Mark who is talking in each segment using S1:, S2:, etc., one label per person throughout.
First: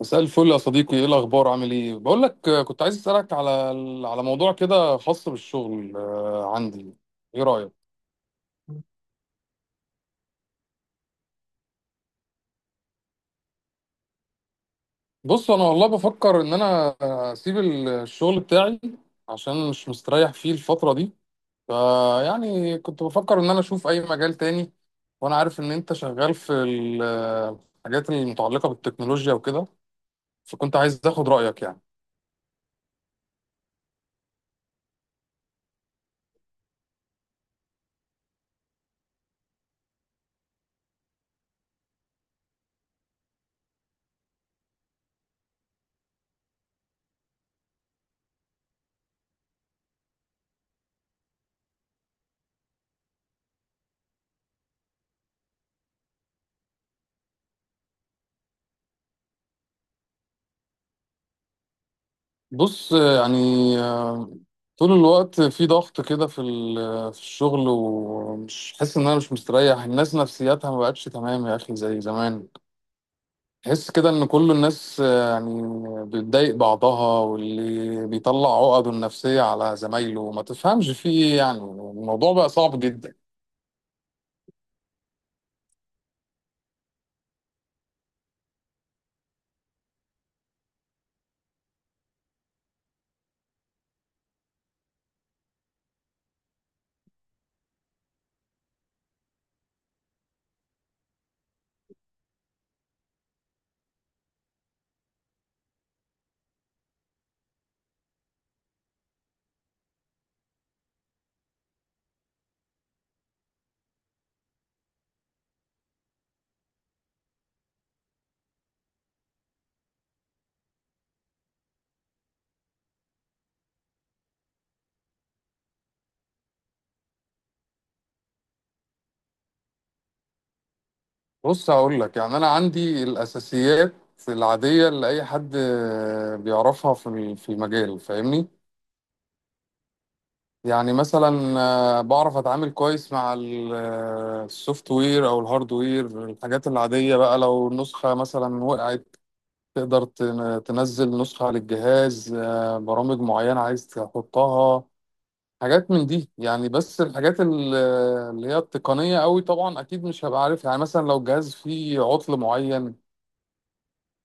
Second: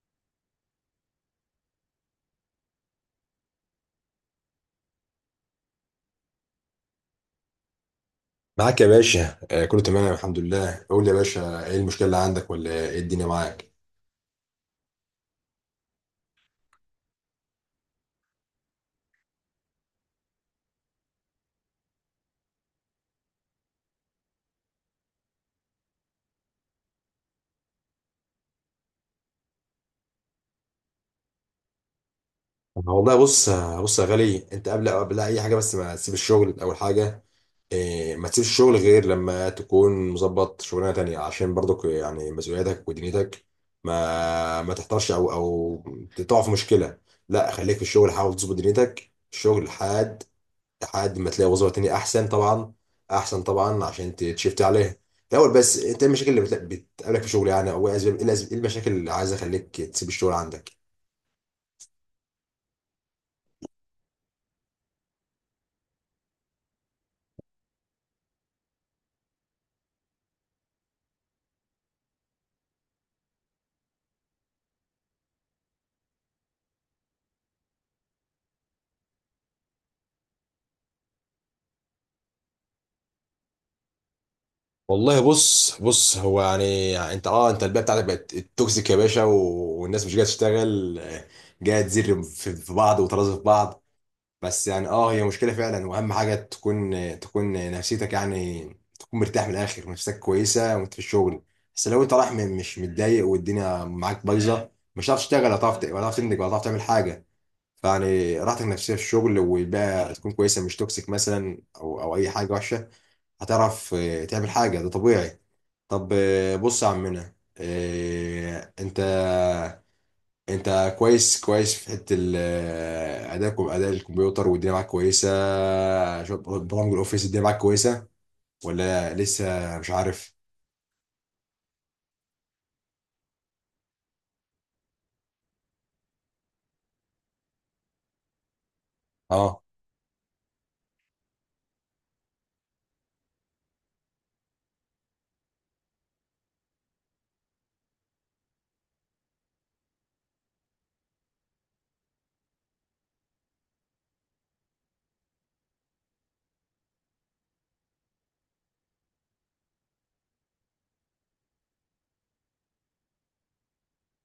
S1: مساء الفل يا صديقي، ايه الاخبار؟ عامل ايه؟ بقول لك كنت عايز اسالك على موضوع كده خاص بالشغل. عندي، ايه رايك؟
S2: معاك يا باشا، كله تمام الحمد لله. قول لي يا باشا، ايه المشكله اللي عندك ولا ايه الدنيا معاك؟
S1: بص انا والله بفكر ان انا اسيب الشغل بتاعي عشان مش مستريح فيه الفتره دي. فيعني كنت بفكر ان انا اشوف اي مجال تاني، وانا عارف ان انت شغال في الحاجات المتعلقه بالتكنولوجيا وكده، فكنت عايز اخد رايك يعني.
S2: والله بص، بص يا غالي، انت قبل اي حاجه، بس ما تسيب الشغل. اول حاجه ما تسيبش الشغل غير لما تكون مظبط شغلانه تانية، عشان برضك يعني مسؤولياتك ودنيتك ما تحتارش او تقع في مشكله. لا، خليك في الشغل، حاول تظبط دنيتك، الشغل حاد لحد ما تلاقي وظيفة تانية أحسن، طبعا أحسن طبعا، عشان تشفت عليها الأول. بس أنت إيه المشاكل اللي بتقابلك في الشغل يعني؟ أو إيه إيه المشاكل اللي عايزة أخليك تسيب الشغل عندك؟
S1: بص يعني، آه، طول الوقت في ضغط كده في في الشغل، ومش حاسس ان انا مش مستريح. الناس نفسياتها ما بقتش تمام يا اخي زي زمان. تحس كده ان كل الناس يعني بتضايق بعضها، واللي بيطلع عقده النفسية على زمايله، ما تفهمش في ايه. يعني الموضوع بقى صعب جدا.
S2: والله بص بص، هو يعني, يعني انت اه، انت البيئه بتاعتك بقت توكسيك يا باشا، والناس مش جايه تشتغل، جايه تزر في بعض وترازي في بعض. بس يعني اه، هي مشكلة فعلا، واهم حاجة تكون نفسيتك يعني تكون مرتاح. من الاخر، نفسك كويسة وانت في الشغل، بس لو انت رايح مش متضايق والدنيا معاك بايظة، مش هتعرف تشتغل، ولا هتعرف ولا هتعرف تنتج، ولا هتعرف تعمل حاجة. فيعني راحتك النفسية في الشغل والبيئة تكون كويسة، مش توكسيك مثلا او اي حاجة وحشة، هتعرف تعمل حاجة، ده طبيعي. طب بص يا عمنا، انت انت كويس في حته ادائك واداء الكمبيوتر والدنيا معاك كويسه؟ برامج الاوفيس الدنيا معاك كويسه، ولا لسه مش عارف؟
S1: بص هقول لك يعني انا عندي الاساسيات العادية اللي اي حد بيعرفها في المجال، فاهمني؟
S2: اه،
S1: يعني مثلا بعرف اتعامل كويس مع السوفت وير او الهارد وير، الحاجات العادية بقى. لو النسخة مثلا وقعت تقدر تنزل نسخة على الجهاز، برامج معينة عايز تحطها، حاجات من دي يعني. بس الحاجات اللي هي التقنية قوي طبعا اكيد مش هبقى عارفها. يعني مثلا لو الجهاز فيه عطل معين،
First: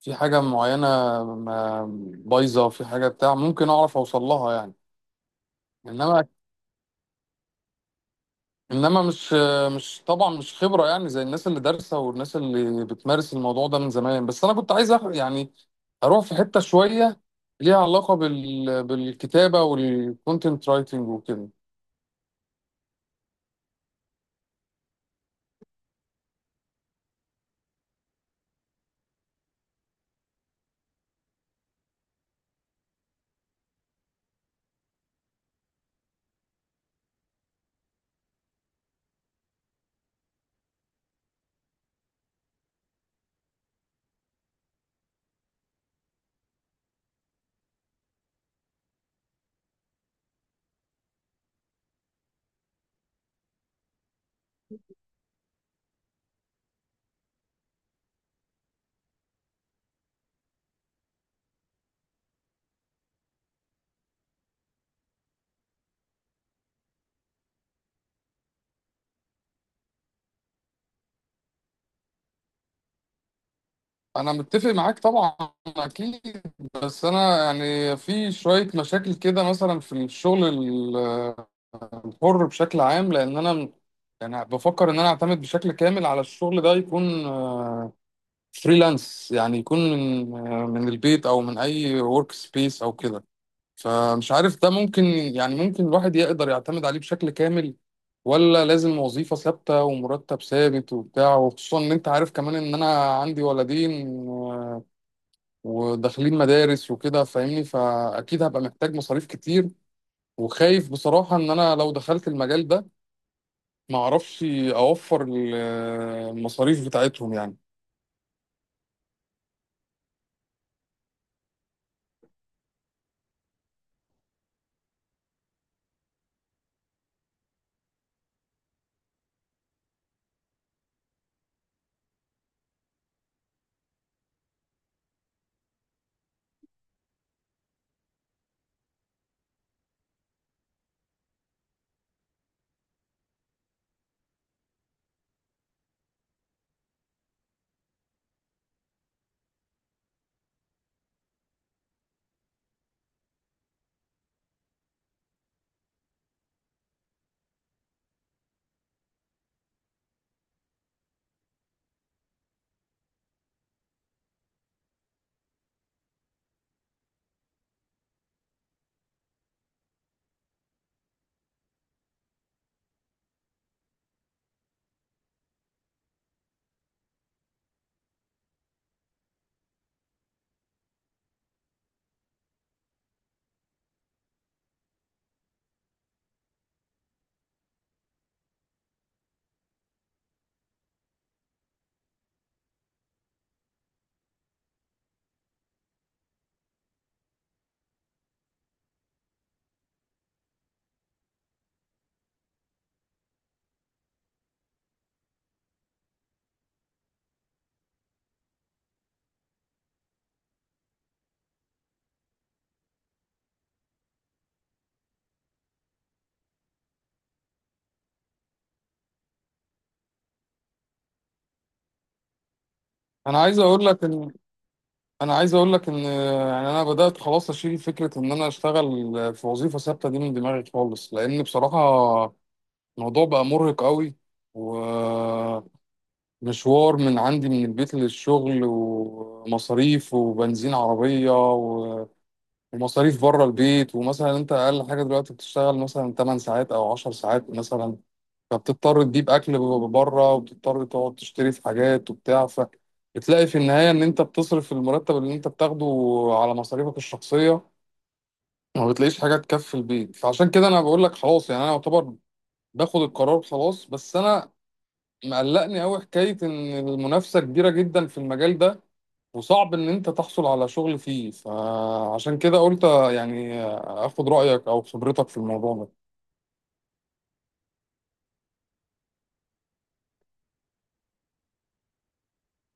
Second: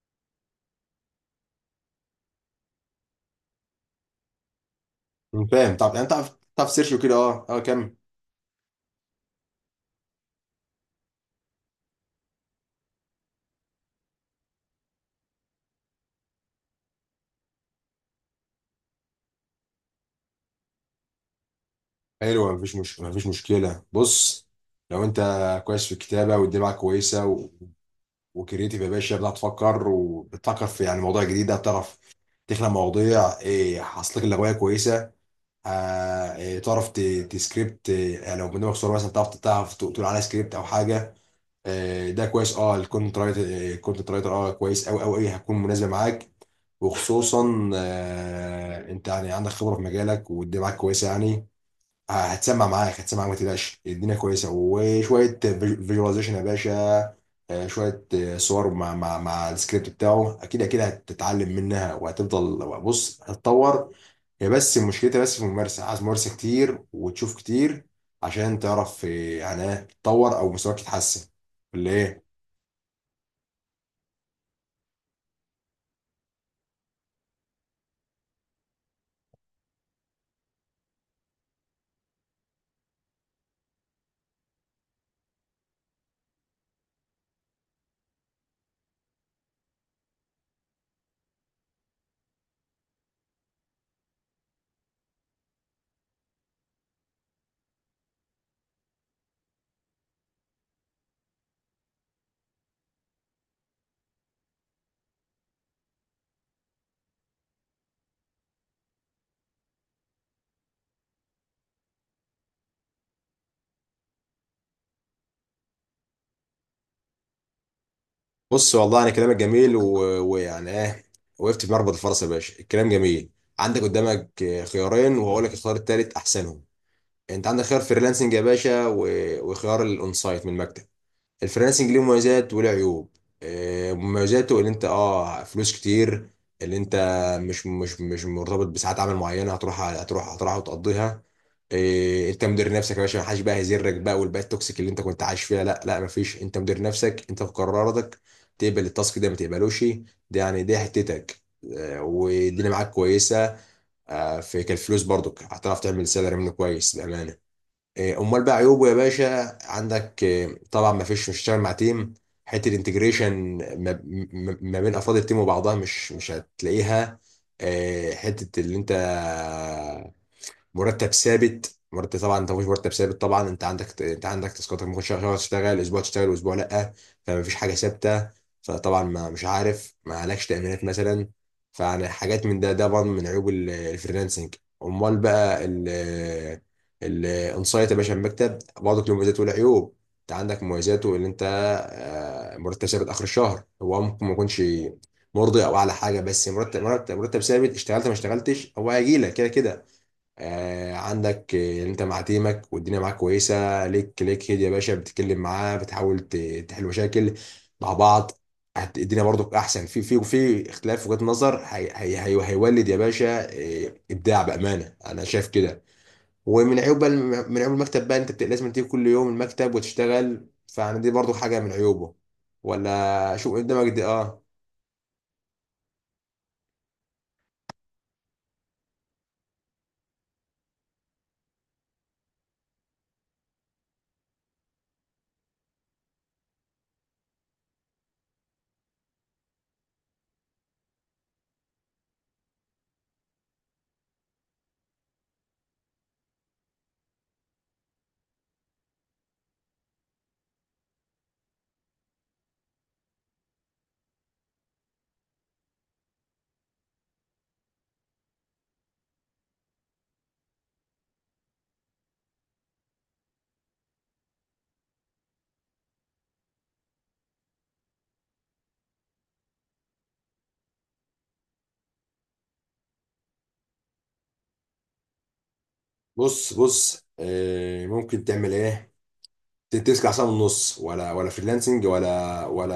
S1: في حاجة معينة، ما- بايظة في حاجة بتاع، ممكن اعرف اوصل لها يعني.
S2: فاهم. طب انت
S1: انما
S2: تعرف سيرش وكده؟ اه، اه، كمل.
S1: انما مش طبعا مش خبره يعني زي الناس اللي دارسه والناس اللي بتمارس الموضوع ده من زمان. بس انا كنت عايز يعني اروح في حته شويه ليها علاقه بالكتابه والكونتنت رايتنج وكده.
S2: حلو، مفيش مش مفيش مشكله. بص، لو انت كويس في الكتابه والدنيا معاك كويسه و... وكريتيف يا باشا، بتعرف تفكر وبتفكر في يعني مواضيع جديده، بتعرف تخلق مواضيع، ايه حصلك لك كويسه. إيه، تعرف تسكريبت إيه، يعني لو برنامج صور مثلا تعرف تقول عليه سكريبت او حاجه، ده كويس. اه، الكونتنت رايتر الكونتنت رايتر اه، كويس قوي، هتكون مناسبه معاك، وخصوصا انت يعني عندك خبره في مجالك والدنيا معاك كويسه يعني. هتسمع معاك هتسمع معاك، ما تقلقش، الدنيا كويسه. وشويه فيجواليزيشن يا باشا، شويه صور مع مع السكريبت بتاعه، اكيد اكيد هتتعلم منها وهتفضل، بص هتتطور. هي بس مشكلتها بس في الممارسة، عايز ممارسة كتير وتشوف كتير عشان تعرف إيه، يعني إيه تتطور أو مستواك يتحسن، ولا إيه.
S1: انا متفق معاك طبعا، اكيد. بس انا يعني في شويه مشاكل كده مثلا في الشغل الحر بشكل عام. لان انا يعني بفكر ان انا اعتمد بشكل كامل على الشغل ده، يكون فريلانس يعني، يكون من البيت او من اي ورك سبيس او كده. فمش عارف ده ممكن يعني، ممكن الواحد يقدر يعتمد عليه بشكل كامل، ولا لازم وظيفة ثابتة ومرتب ثابت وبتاع؟ وخصوصا ان انت عارف كمان ان انا عندي ولدين وداخلين مدارس وكده، فاهمني؟ فاكيد هبقى محتاج مصاريف كتير. وخايف بصراحة ان انا لو دخلت المجال ده ما اعرفش اوفر المصاريف بتاعتهم يعني.
S2: بص، والله أنا كلامك جميل ويعني إيه، وقفت في مربط الفرس يا باشا، الكلام جميل. عندك قدامك إيه، خيارين، وهقول لك الخيار التالت أحسنهم. أنت عندك خيار فريلانسنج يا باشا، وخيار الأونسايت من المكتب. الفريلانسنج ليه مميزات وله عيوب. مميزاته اللي انت اه فلوس كتير، اللي انت مش مرتبط بساعات عمل معينه، هتروح هتروح وتقضيها. انت مدير نفسك يا باشا، محدش بقى هيزرك بقى، والبيئه التوكسيك اللي انت كنت عايش فيها لا لا مفيش، انت مدير نفسك، انت في قراراتك تقبل التاسك ده ما تقبلوش، ده يعني دي حتتك. والدنيا معاك كويسه، في كالفلوس برضك هتعرف تعمل سالري منه كويس بامانه. إيه، امال بقى عيوبه يا باشا، عندك إيه، طبعا ما فيش مش هتشتغل مع تيم، حته الانتجريشن ما بين افراد التيم وبعضها مش هتلاقيها. إيه، حته اللي انت مرتب ثابت، مرتب طبعا انت مفيش مرتب ثابت، طبعا انت عندك، انت عندك تاسكات، ممكن شهر تشتغل، اسبوع تشتغل واسبوع لا، فمفيش حاجه ثابته، فطبعا ما مش عارف ما عليكش تامينات مثلا، فانا حاجات من ده، ده برضه من عيوب الفريلانسنج. امال بقى ال الانسايت يا باشا، المكتب برضه له مميزات وله عيوب. انت عندك مميزاته ان انت مرتب ثابت اخر الشهر، هو ممكن ما يكونش مرضي او اعلى حاجه، بس مرتب مرتب ثابت، اشتغلت ما اشتغلتش، هو هيجي لك كده كده. آه عندك انت مع تيمك والدنيا معاك كويسه، ليك ليك هيد يا باشا، بتتكلم معاه بتحاول تحل مشاكل مع بعض. الدنيا برضك احسن، في في اختلاف وجهات نظر، هي هيولد يا باشا ابداع، بامانه انا شايف كده. ومن عيوب بقى من عيوب المكتب بقى، انت لازم تيجي كل يوم المكتب وتشتغل، فانا دي برضو حاجه من عيوبه. ولا
S1: انا
S2: شوف
S1: عايز اقول
S2: قدامك دي
S1: لك
S2: اه.
S1: انا عايز اقول لك ان يعني انا بدات خلاص اشيل فكره ان انا اشتغل في وظيفه ثابته دي من دماغي خالص. لان بصراحه الموضوع بقى مرهق قوي، ومشوار من عندي من البيت للشغل، ومصاريف، وبنزين عربيه، ومصاريف بره البيت. ومثلا انت اقل حاجه دلوقتي بتشتغل مثلا 8 ساعات او 10 ساعات مثلا، فبتضطر تجيب اكل بره، وبتضطر تقعد تشتري في حاجات وبتاع، فبتلاقي في النهايه ان انت بتصرف المرتب اللي انت بتاخده على مصاريفك الشخصيه، ما بتلاقيش حاجه تكفي البيت. فعشان كده انا بقول لك خلاص، يعني انا يعتبر باخد القرار خلاص. بس انا مقلقني قوي حكاية إن المنافسة كبيرة جدا في المجال ده، وصعب إن أنت تحصل على شغل فيه. فعشان كده قلت يعني آخد رأيك أو خبرتك في الموضوع ده.
S2: بص بص، ممكن تعمل ايه، 9 ساعة ونص، ولا فريلانسنج، ولا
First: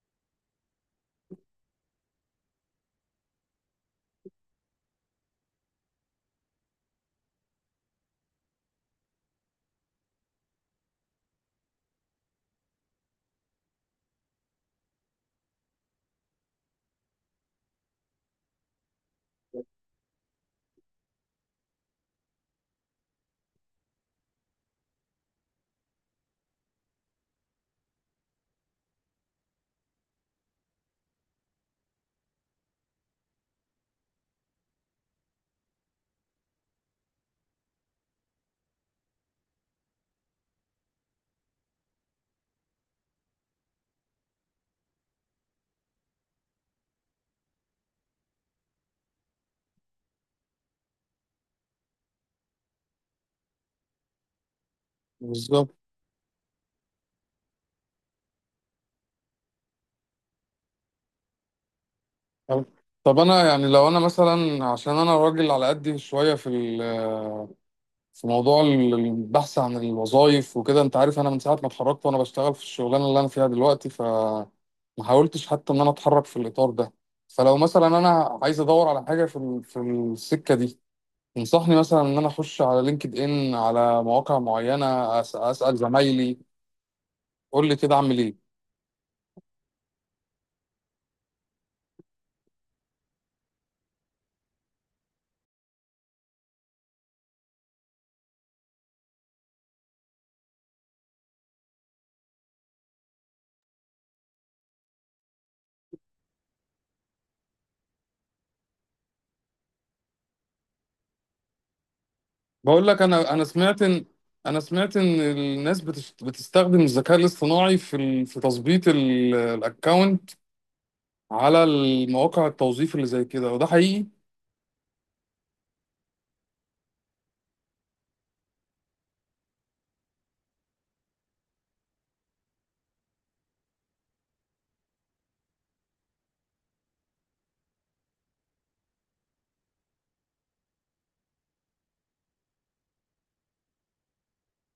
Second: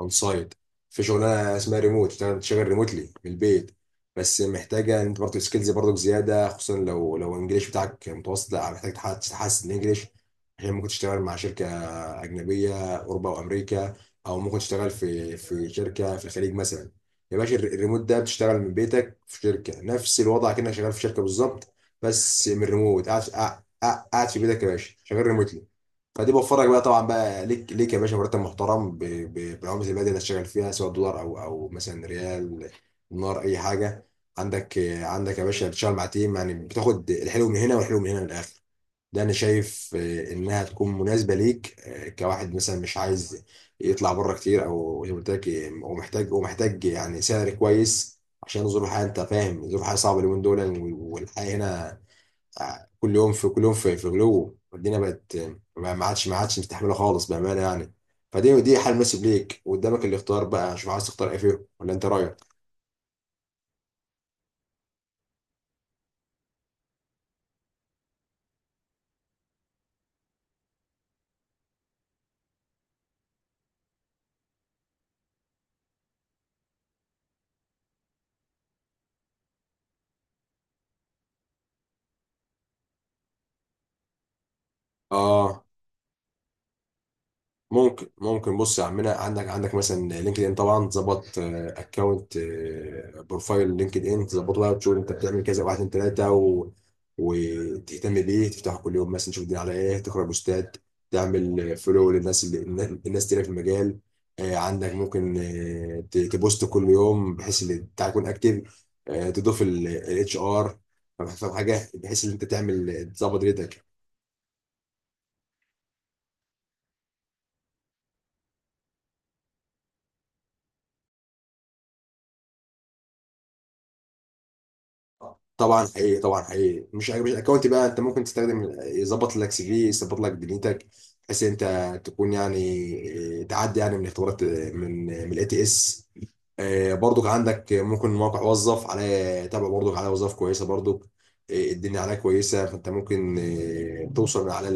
S2: اون سايت. في شغلانه اسمها ريموت، تشتغل ريموتلي من البيت. بس محتاجه ان انت برضه سكيلز برضه زياده، خصوصا لو الانجليش بتاعك متوسط، لا محتاج تحسن الانجليش، عشان ممكن تشتغل مع شركه اجنبيه، اوروبا وامريكا، او ممكن تشتغل في شركه في الخليج مثلا. يا باشا الريموت ده بتشتغل من بيتك في شركه، نفس الوضع كأنك شغال في شركه بالظبط، بس من ريموت، قاعد قاعد في بيتك يا باشا، شغال ريموتلي. فدي بوفرك بقى طبعا بقى، ليك ليك يا باشا مرتب محترم بالعمله البلد اللي هتشتغل فيها، سواء دولار او مثلا ريال، دينار، اي حاجه. عندك عندك يا باشا، بتشتغل مع تيم يعني، بتاخد الحلو من هنا والحلو من هنا، من الاخر ده انا شايف انها تكون مناسبه ليك، كواحد مثلا مش عايز يطلع بره كتير، او زي ما قلت لك ومحتاج، ومحتاج يعني سعر كويس عشان ظروف الحياه. انت فاهم ظروف الحياه صعبه اليومين دول، والحياه هنا كل يوم في كل يوم في غلو، والدنيا بقت
S1: بالظبط.
S2: ما عادش مستحمله خالص بامانه يعني. فدي دي حل مناسب ليك، وقدامك الاختيار بقى، شوف عايز تختار ايه فيهم ولا انت رايك.
S1: طب، أنا يعني لو أنا مثلا، عشان أنا راجل على قدي شوية في في موضوع البحث عن الوظائف وكده، أنت عارف أنا من ساعة ما اتخرجت وأنا بشتغل في الشغلانة اللي أنا فيها دلوقتي، ف ما حاولتش حتى ان انا اتحرك في الاطار ده. فلو مثلا انا عايز ادور على حاجه في في السكه دي، تنصحني مثلا ان انا اخش على لينكد ان، على مواقع معينه؟
S2: اه،
S1: اسال زمايلي؟ قول لي كده
S2: ممكن
S1: اعمل ايه.
S2: ممكن بص يا عمنا، عندك مثلا لينكد ان، طبعا تظبط اكونت، بروفايل لينكد ان تظبطه بقى، وتشوف انت بتعمل كذا واحد اتنين تلاته و... وتهتم بيه، تفتحه كل يوم مثلا، تشوف الدنيا على ايه، تقرا بوستات، تعمل فولو للناس اللي الناس تلاقي في المجال. عندك ممكن تبوست كل يوم، بحيث ان بتاعك يكون اكتف، تضيف الـ HR، فاهم حاجه، بحيث ان انت
S1: بقول لك
S2: تعمل
S1: انا
S2: تظبط
S1: انا سمعت
S2: ريتك.
S1: ان، سمعت ان الناس بتستخدم الذكاء الاصطناعي في تظبيط الاكونت على المواقع التوظيف اللي زي كده، وده حقيقي؟
S2: طبعا حقيقي، طبعا حقيقي، مش الاكونت بقى، انت ممكن تستخدم يظبط لك CV، يظبط لك دنيتك، بحيث ان انت تكون يعني تعدي يعني من اختبارات من من الـ IELTS. برضك عندك ممكن موقع وظف، عليه تابع برضك، عليه وظائف كويسه برضك، الدنيا عليه كويسه، فانت ممكن توصل من على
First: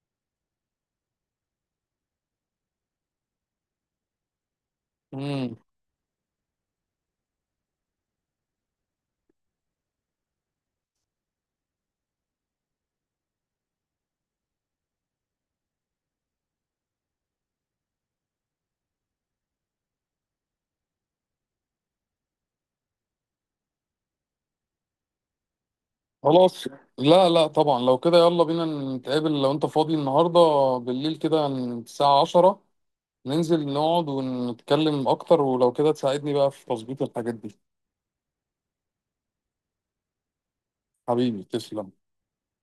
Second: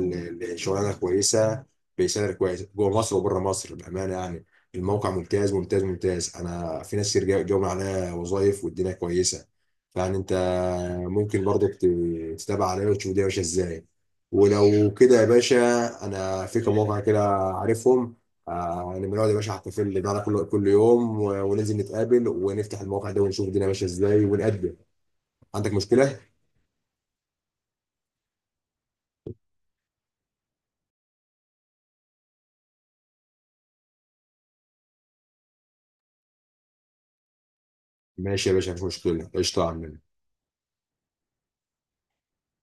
S2: الشغلانه كويسه بسعر كويس جوه مصر وبره مصر بامانه يعني. الموقع ممتاز
S1: امم
S2: ممتاز، انا في ناس كتير جاوا من عليه وظائف والدنيا كويسه. فيعني انت ممكن برضك تتابع عليه وتشوف الدنيا ماشيه ازاي. ولو كده يا باشا، انا في كم موقع كده عارفهم، آه يعني بنقعد يا باشا على الكافيه ده كل يوم، وننزل نتقابل ونفتح المواقع ده ونشوف الدنيا ماشيه ازاي ونقدم. عندك مشكله؟
S1: خلاص. لا لا، طبعا لو كده يلا بينا نتقابل لو انت فاضي النهارده بالليل كده الساعه 10، ننزل نقعد ونتكلم اكتر، ولو كده تساعدني بقى في تظبيط الحاجات دي.
S2: ماشي يا باشا، مفيش مشكله، قشطه يا عم.
S1: حبيبي تسلم.